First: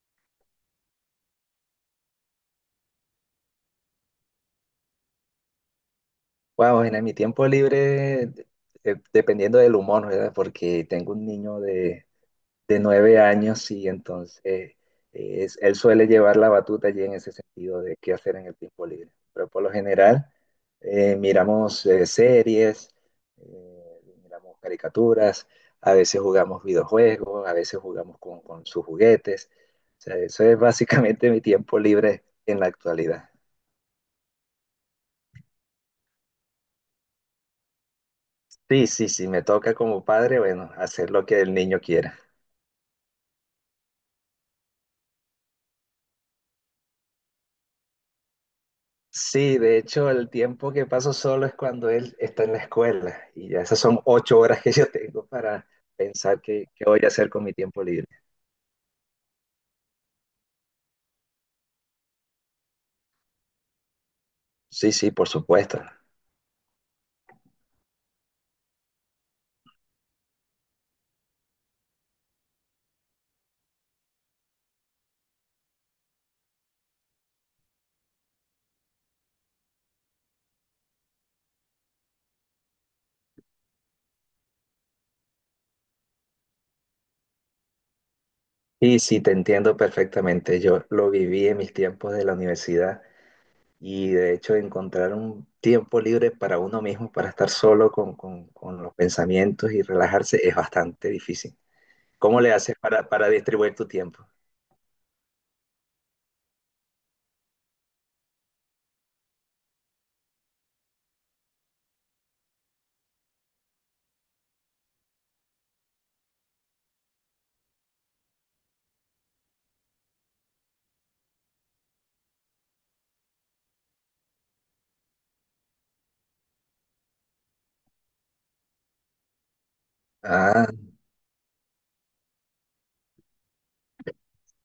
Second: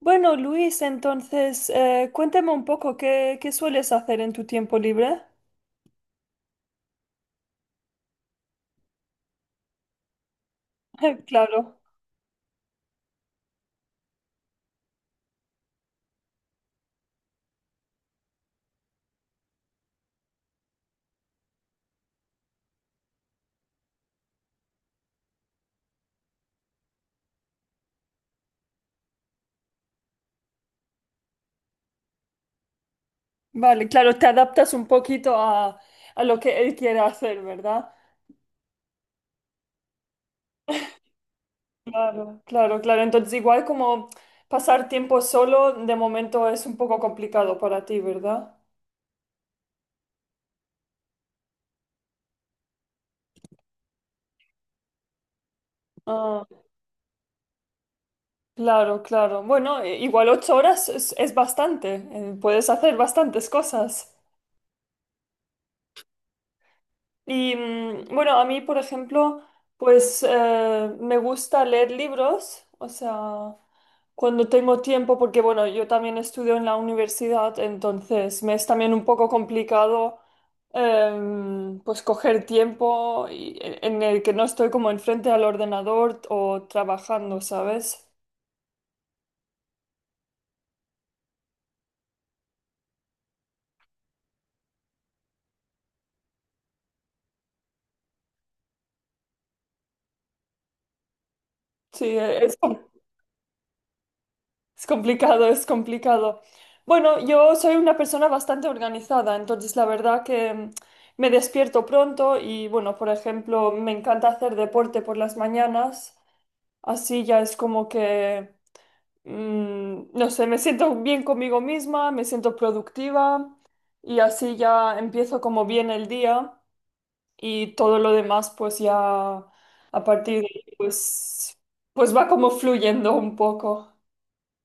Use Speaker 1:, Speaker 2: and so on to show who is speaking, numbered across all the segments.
Speaker 1: Bueno, Luis, entonces, cuéntame un poco qué sueles hacer en tu tiempo libre.
Speaker 2: Wow, en mi tiempo libre, dependiendo del humor, ¿verdad? Porque tengo un niño
Speaker 1: Claro,
Speaker 2: de 9 años y entonces él suele llevar la batuta allí en ese sentido de qué hacer en el tiempo libre. Pero por lo general miramos series, miramos caricaturas, a veces jugamos videojuegos, a veces jugamos con sus juguetes. O sea, eso es básicamente mi tiempo libre en la actualidad.
Speaker 1: vale, claro, te adaptas un poquito a lo que él quiere hacer, ¿verdad?
Speaker 2: Sí, sí, sí, me toca como padre, bueno, hacer lo que el niño quiera.
Speaker 1: Claro, claro, claro. Entonces, igual como pasar tiempo solo, de momento es un poco complicado para ti, ¿verdad?
Speaker 2: Sí, de hecho, el tiempo que paso solo es cuando él está en la escuela y ya esas son 8 horas que yo tengo para pensar
Speaker 1: Ah,
Speaker 2: qué voy a hacer con mi tiempo libre.
Speaker 1: claro, claro. Bueno, igual ocho horas es bastante. Puedes hacer bastantes cosas.
Speaker 2: Sí, sí, por supuesto.
Speaker 1: Y bueno, a mí, por ejemplo, pues me gusta leer libros, o sea, cuando tengo tiempo, porque bueno, yo también estudio en la universidad, entonces me es también un poco complicado pues coger tiempo en el que no estoy como enfrente al ordenador o trabajando, ¿sabes?
Speaker 2: Y sí, te entiendo perfectamente. Yo lo viví en mis tiempos de la universidad y de hecho encontrar un tiempo libre para uno mismo, para estar solo con los pensamientos y relajarse es bastante difícil.
Speaker 1: Sí,
Speaker 2: ¿Cómo le
Speaker 1: es.
Speaker 2: haces para distribuir tu tiempo?
Speaker 1: Es complicado, es complicado. Bueno, yo soy una persona bastante organizada, entonces la verdad que me despierto pronto y bueno, por ejemplo, me encanta hacer deporte por las mañanas, así ya es como que no sé, me siento bien conmigo misma, me siento productiva y así ya empiezo como bien el día y todo lo demás pues ya a partir de
Speaker 2: Ah,
Speaker 1: ahí pues, pues va como fluyendo un poco.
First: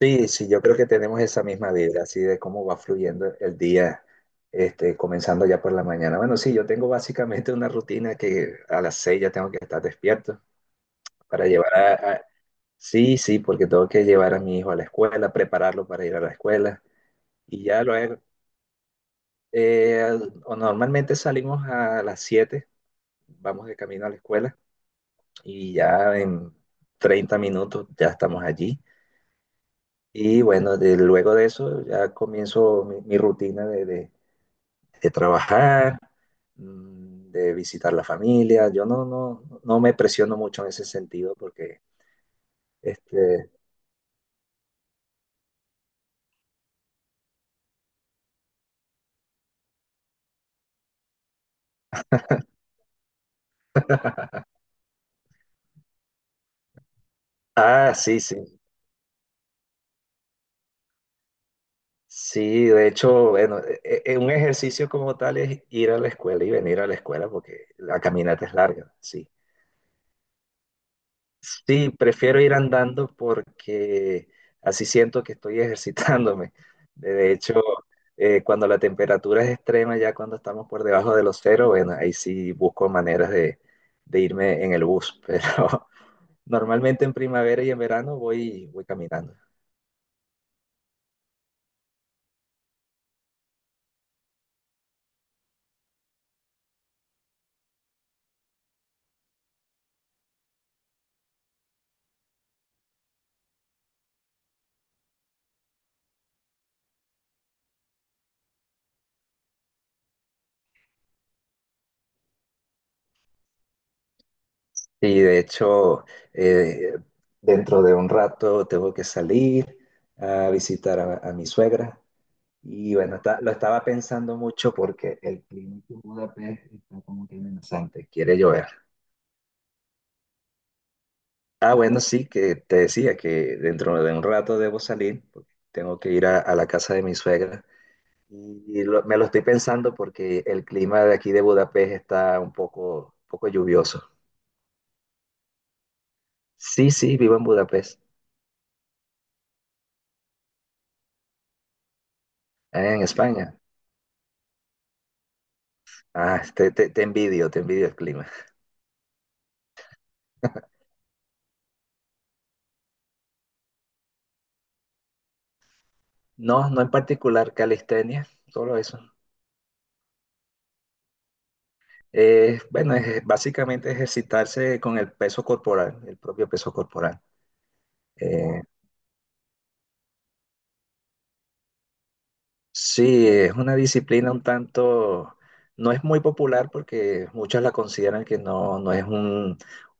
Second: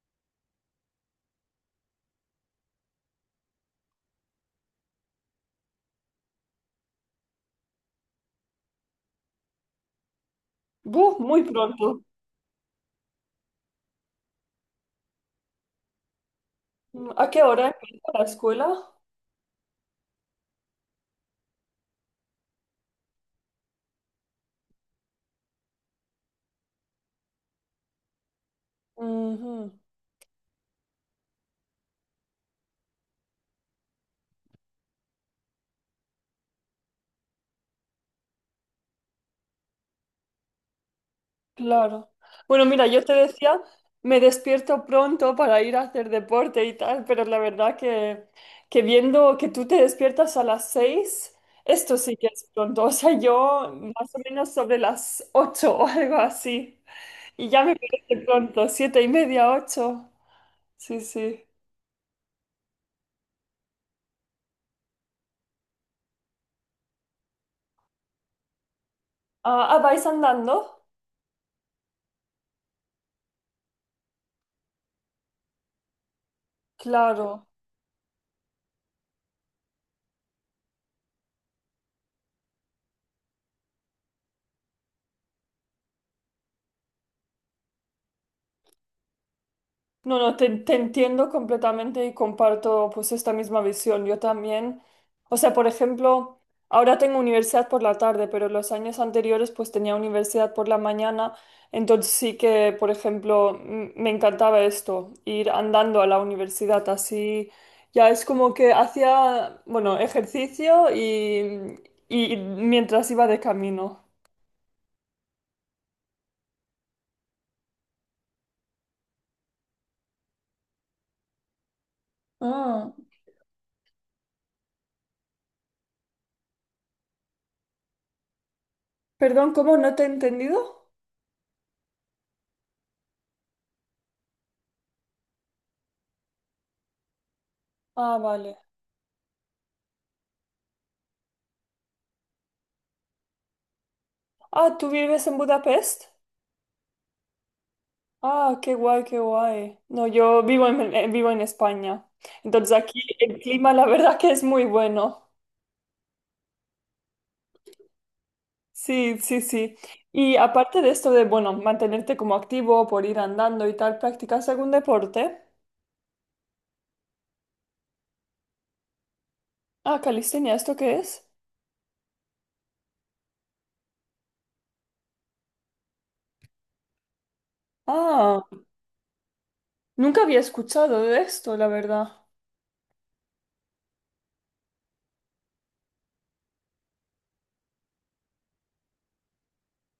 Speaker 2: sí, sí, yo creo que tenemos esa misma vibra, así de cómo va fluyendo el día, este, comenzando ya por la mañana. Bueno, sí, yo tengo básicamente una rutina que a las 6 ya tengo que estar despierto
Speaker 1: Buh, muy
Speaker 2: para llevar
Speaker 1: pronto.
Speaker 2: sí, sí, porque tengo que llevar a mi hijo a la escuela, prepararlo para ir a la escuela.
Speaker 1: Mm, ¿a qué
Speaker 2: Y
Speaker 1: hora
Speaker 2: ya
Speaker 1: empieza
Speaker 2: luego,
Speaker 1: la escuela?
Speaker 2: eh, o normalmente salimos a las 7, vamos de camino a la escuela y ya en 30 minutos ya estamos allí.
Speaker 1: Ujú,
Speaker 2: Y bueno, luego de eso ya comienzo mi rutina de trabajar, de visitar la familia. Yo no, no, no me presiono mucho en ese sentido porque,
Speaker 1: claro. Bueno, mira, yo te
Speaker 2: este,
Speaker 1: decía, me despierto pronto para ir a hacer deporte y tal, pero la verdad que viendo que tú te despiertas a las seis, esto sí que es pronto. O sea, yo más o menos sobre las ocho o algo así. Y ya me
Speaker 2: ah,
Speaker 1: parece
Speaker 2: sí, sí.
Speaker 1: pronto, siete y media, ocho. Sí, sí.
Speaker 2: Sí, de hecho, bueno, un ejercicio como tal es ir a la escuela y venir a la escuela porque la caminata es larga, sí.
Speaker 1: Ah, ah, ¿vais andando?
Speaker 2: Sí, prefiero ir andando porque así siento que estoy ejercitándome. De
Speaker 1: Claro.
Speaker 2: hecho, cuando la temperatura es extrema, ya cuando estamos por debajo de los cero, bueno, ahí sí busco maneras de irme en el bus, pero normalmente en primavera y en verano voy caminando.
Speaker 1: No, no, te entiendo completamente y comparto pues esta misma visión. Yo también, o sea, por ejemplo, ahora tengo universidad por la tarde, pero los años anteriores pues tenía universidad por la mañana, entonces sí que, por ejemplo, me encantaba esto, ir andando a la universidad así, ya es como que hacía, bueno, ejercicio y mientras iba de camino.
Speaker 2: Y de hecho, eh, dentro de un rato tengo que salir a visitar a mi suegra.
Speaker 1: Ah,
Speaker 2: Y bueno, lo estaba pensando mucho porque el clima aquí en Budapest está como que amenazante, quiere llover.
Speaker 1: perdón, ¿cómo no te he entendido?
Speaker 2: Ah, bueno, sí, que te decía que dentro de un rato debo salir, porque tengo que ir a la casa de mi suegra.
Speaker 1: Ah, vale.
Speaker 2: Y me lo estoy pensando porque el clima de aquí de Budapest está un poco lluvioso.
Speaker 1: Ah, ¿tú vives en Budapest?
Speaker 2: Sí, sí, vivo en Budapest,
Speaker 1: Ah, qué guay, qué guay. No, yo vivo en, vivo en España. Entonces
Speaker 2: ¿eh?
Speaker 1: aquí
Speaker 2: En
Speaker 1: el
Speaker 2: España.
Speaker 1: clima, la verdad que es muy bueno.
Speaker 2: Ah, te envidio el clima.
Speaker 1: Sí, sí, sí. Y aparte de esto de, bueno, mantenerte como activo por ir andando y tal, ¿practicas algún deporte?
Speaker 2: No, no en particular calistenia, solo eso.
Speaker 1: Ah, calistenia, ¿esto qué es?
Speaker 2: Bueno, básicamente ejercitarse con el peso corporal, el propio peso corporal.
Speaker 1: Ah,
Speaker 2: Eh,
Speaker 1: nunca había escuchado de esto, la verdad.
Speaker 2: sí, es una disciplina un tanto, no es muy popular porque muchos la consideran que no, no es un,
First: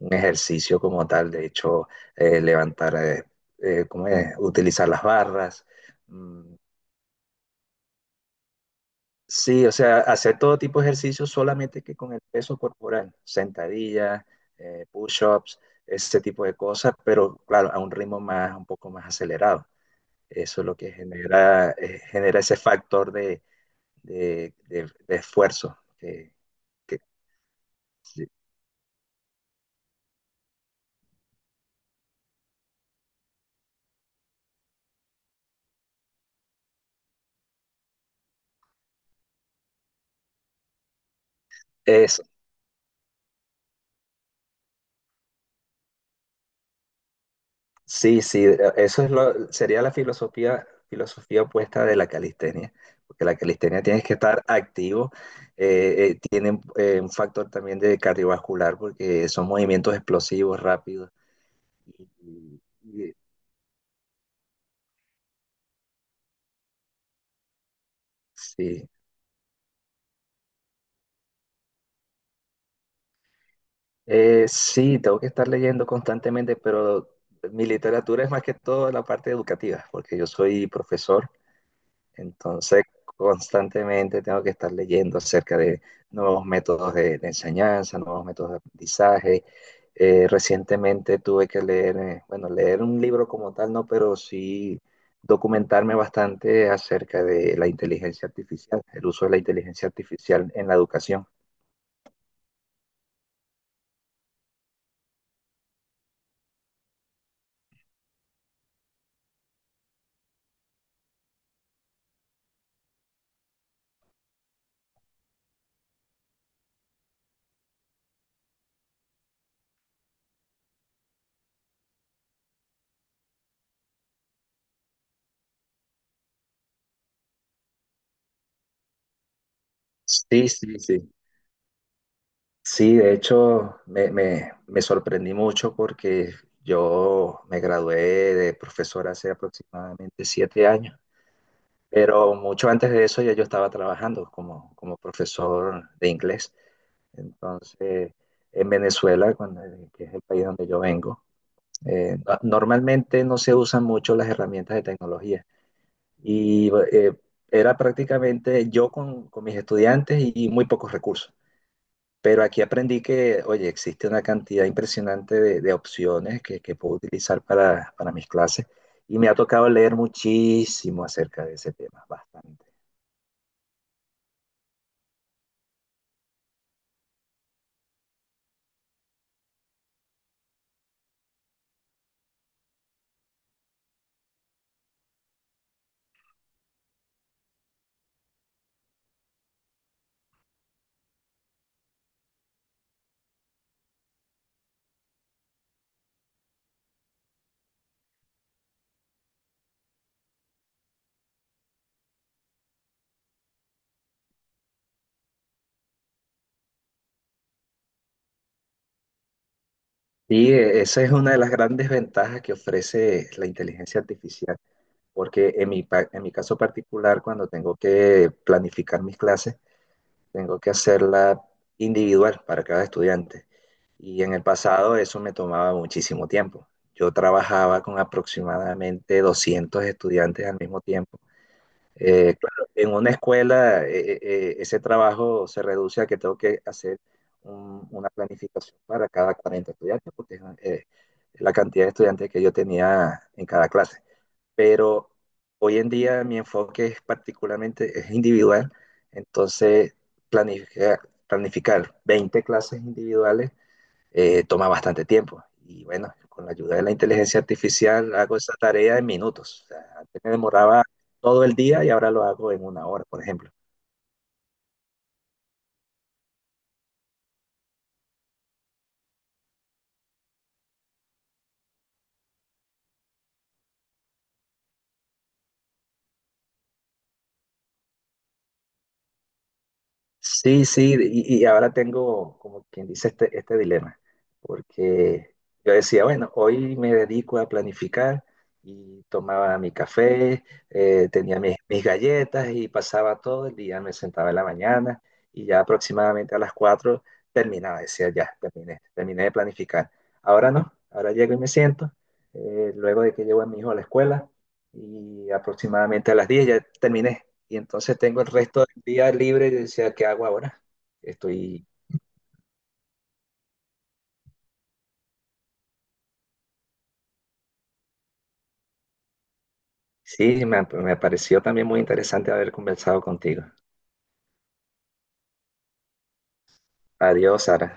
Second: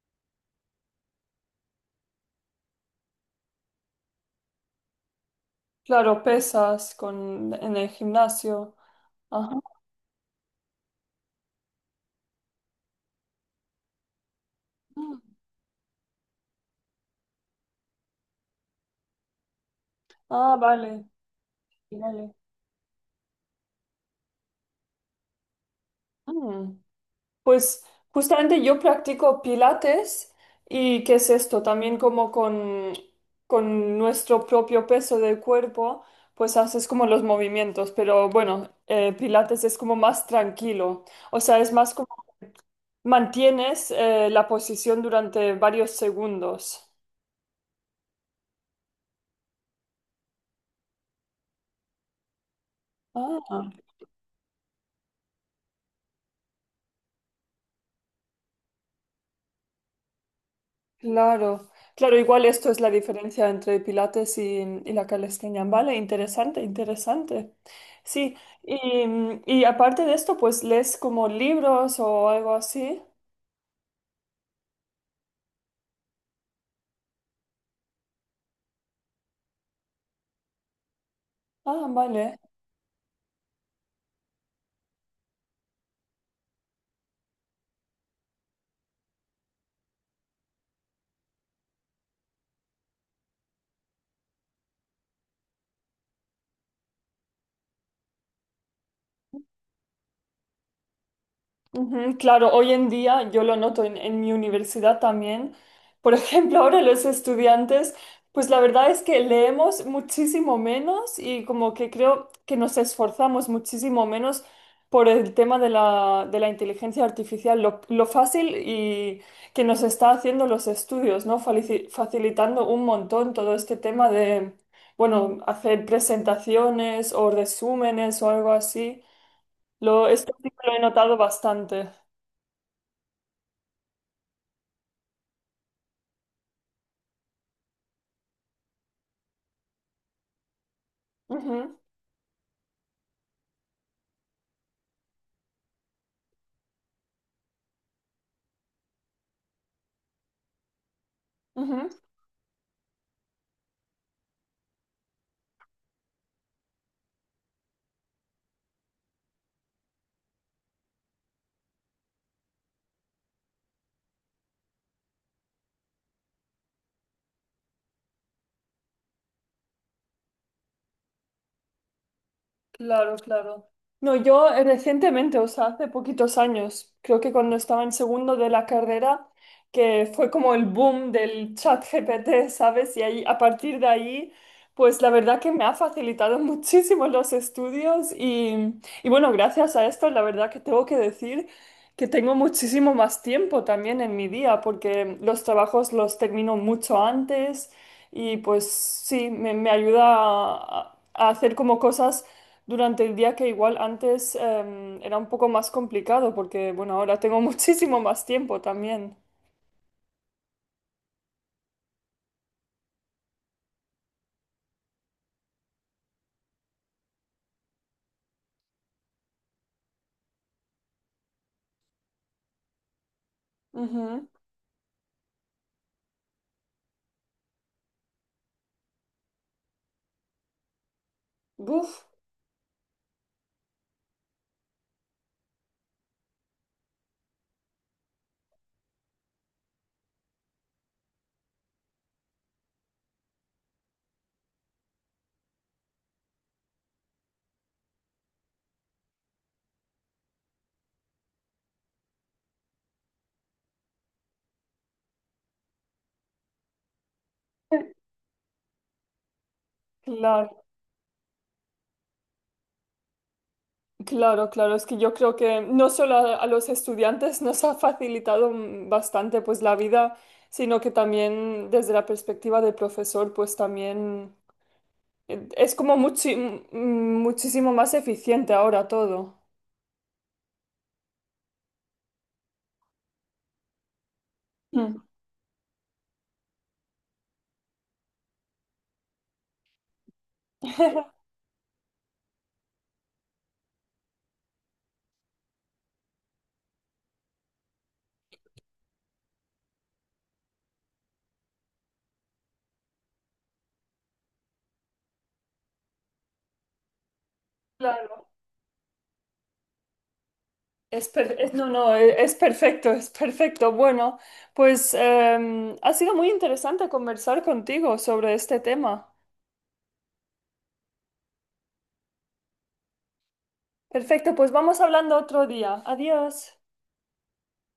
Speaker 2: un ejercicio como tal. De hecho, eh, levantar, eh, ¿cómo es? Utilizar las barras,
Speaker 1: Claro,
Speaker 2: mm,
Speaker 1: pesas con, en el gimnasio. Ajá.
Speaker 2: sí, o sea, hacer todo tipo de ejercicios solamente que con el peso corporal, sentadillas, push-ups, ese tipo de cosas, pero claro, a un ritmo más, un poco más acelerado.
Speaker 1: Ah,
Speaker 2: Eso es lo que
Speaker 1: vale,
Speaker 2: genera,
Speaker 1: vale.
Speaker 2: genera ese factor de, de esfuerzo.
Speaker 1: Mm.
Speaker 2: Que-
Speaker 1: Pues
Speaker 2: sí,
Speaker 1: justamente yo practico pilates y ¿qué es esto? También como con nuestro propio peso del cuerpo, pues haces como los movimientos, pero bueno, pilates es como más tranquilo, o sea, es más como
Speaker 2: eso,
Speaker 1: mantienes la posición durante varios segundos.
Speaker 2: Sí, sí, eso es lo, sería la filosofía opuesta de la calistenia, porque la
Speaker 1: Ah.
Speaker 2: calistenia tienes que estar activo, tiene un factor también de cardiovascular, porque son movimientos explosivos, rápidos.
Speaker 1: Claro, claro, igual
Speaker 2: Y-
Speaker 1: esto es la
Speaker 2: y-
Speaker 1: diferencia entre Pilates y la calistenia, ¿vale? Interesante, interesante. Sí,
Speaker 2: Sí,
Speaker 1: y aparte de esto, pues lees como libros o algo así.
Speaker 2: Sí, tengo que estar leyendo constantemente, pero mi literatura es más que todo la parte educativa, porque yo soy profesor.
Speaker 1: Ah, vale.
Speaker 2: Entonces, constantemente tengo que estar leyendo acerca de nuevos métodos de enseñanza, nuevos métodos de aprendizaje. Recientemente tuve que leer, bueno, leer un libro como tal, no, pero sí documentarme bastante acerca de la inteligencia artificial, el uso de la inteligencia artificial en la educación.
Speaker 1: Ujú, claro, hoy en día yo lo noto en mi universidad también. Por ejemplo, ahora los estudiantes, pues la verdad es que leemos muchísimo menos y como que creo que nos esforzamos muchísimo menos por el tema de de la inteligencia artificial, lo fácil y que nos está haciendo los estudios, ¿no? Facilitando un montón todo este tema de, bueno, hacer presentaciones o resúmenes o algo así. Lo, esto
Speaker 2: Sí,
Speaker 1: sí que lo
Speaker 2: sí,
Speaker 1: he
Speaker 2: sí.
Speaker 1: notado bastante.
Speaker 2: Sí, de hecho, me sorprendí mucho porque yo me gradué de profesor hace aproximadamente 7 años.
Speaker 1: Ujú,
Speaker 2: Pero mucho antes de eso ya yo estaba trabajando como profesor de inglés. Entonces, en Venezuela, que es el país donde yo vengo,
Speaker 1: ujú.
Speaker 2: normalmente no se usan mucho las herramientas de tecnología. Y era prácticamente yo con mis estudiantes y muy pocos recursos. Pero aquí aprendí que, oye, existe una cantidad impresionante de opciones que puedo utilizar para mis clases. Y me ha tocado leer muchísimo acerca de ese tema, bastante.
Speaker 1: Claro, claro. No, yo recientemente, o sea, hace poquitos años, creo que cuando estaba en segundo de la carrera, que fue como el boom del chat GPT, ¿sabes? Y ahí, a partir de ahí, pues la verdad que me ha facilitado muchísimo los estudios y bueno, gracias a esto, la verdad que tengo que decir que tengo muchísimo más tiempo también en mi día, porque los trabajos los termino mucho antes y pues sí, me ayuda a hacer como cosas durante el día que igual antes era un poco más complicado porque, bueno, ahora tengo muchísimo más tiempo también.
Speaker 2: Sí, esa es una de las grandes ventajas que ofrece la inteligencia artificial, porque en mi caso particular, cuando tengo que planificar mis clases, tengo que hacerla individual para cada estudiante. Y
Speaker 1: Ujú.
Speaker 2: en el pasado eso me tomaba muchísimo tiempo. Yo trabajaba con aproximadamente 200 estudiantes al mismo tiempo.
Speaker 1: Buf.
Speaker 2: Claro, en una escuela ese trabajo se reduce a que tengo que hacer una planificación para cada 40 estudiantes, porque es la cantidad de estudiantes que yo tenía en cada clase. Pero hoy en día mi enfoque es particularmente es individual, entonces planificar, planificar 20 clases individuales toma bastante tiempo. Y bueno, con la ayuda de la inteligencia artificial hago esa tarea en minutos. O sea, antes me
Speaker 1: Claro,
Speaker 2: demoraba todo el día y ahora lo hago en una hora, por ejemplo.
Speaker 1: claro, claro. Es que yo creo que no solo a los estudiantes nos ha facilitado bastante pues la vida, sino que también desde la perspectiva del profesor, pues también es como muchísimo más eficiente ahora todo.
Speaker 2: Sí, sí, y ahora tengo, como quien dice, este dilema,
Speaker 1: Mm.
Speaker 2: porque yo decía, bueno, hoy me dedico a planificar y tomaba mi café, tenía mis galletas y pasaba todo el día, me sentaba en la mañana y ya aproximadamente a las 4 terminaba, decía, ya, terminé, terminé de planificar. Ahora no, ahora llego y me siento, luego de que llevo a mi hijo a la escuela y aproximadamente a las 10 ya terminé. Y entonces tengo
Speaker 1: Claro.
Speaker 2: el resto del día libre y decía, ¿qué hago ahora?
Speaker 1: No,
Speaker 2: Estoy...
Speaker 1: no, es perfecto, es perfecto. Bueno, pues ha sido muy interesante conversar contigo sobre este tema.
Speaker 2: Sí, me pareció también muy interesante haber conversado contigo.
Speaker 1: Perfecto, pues vamos hablando otro día. Adiós.
Speaker 2: Adiós, Sara.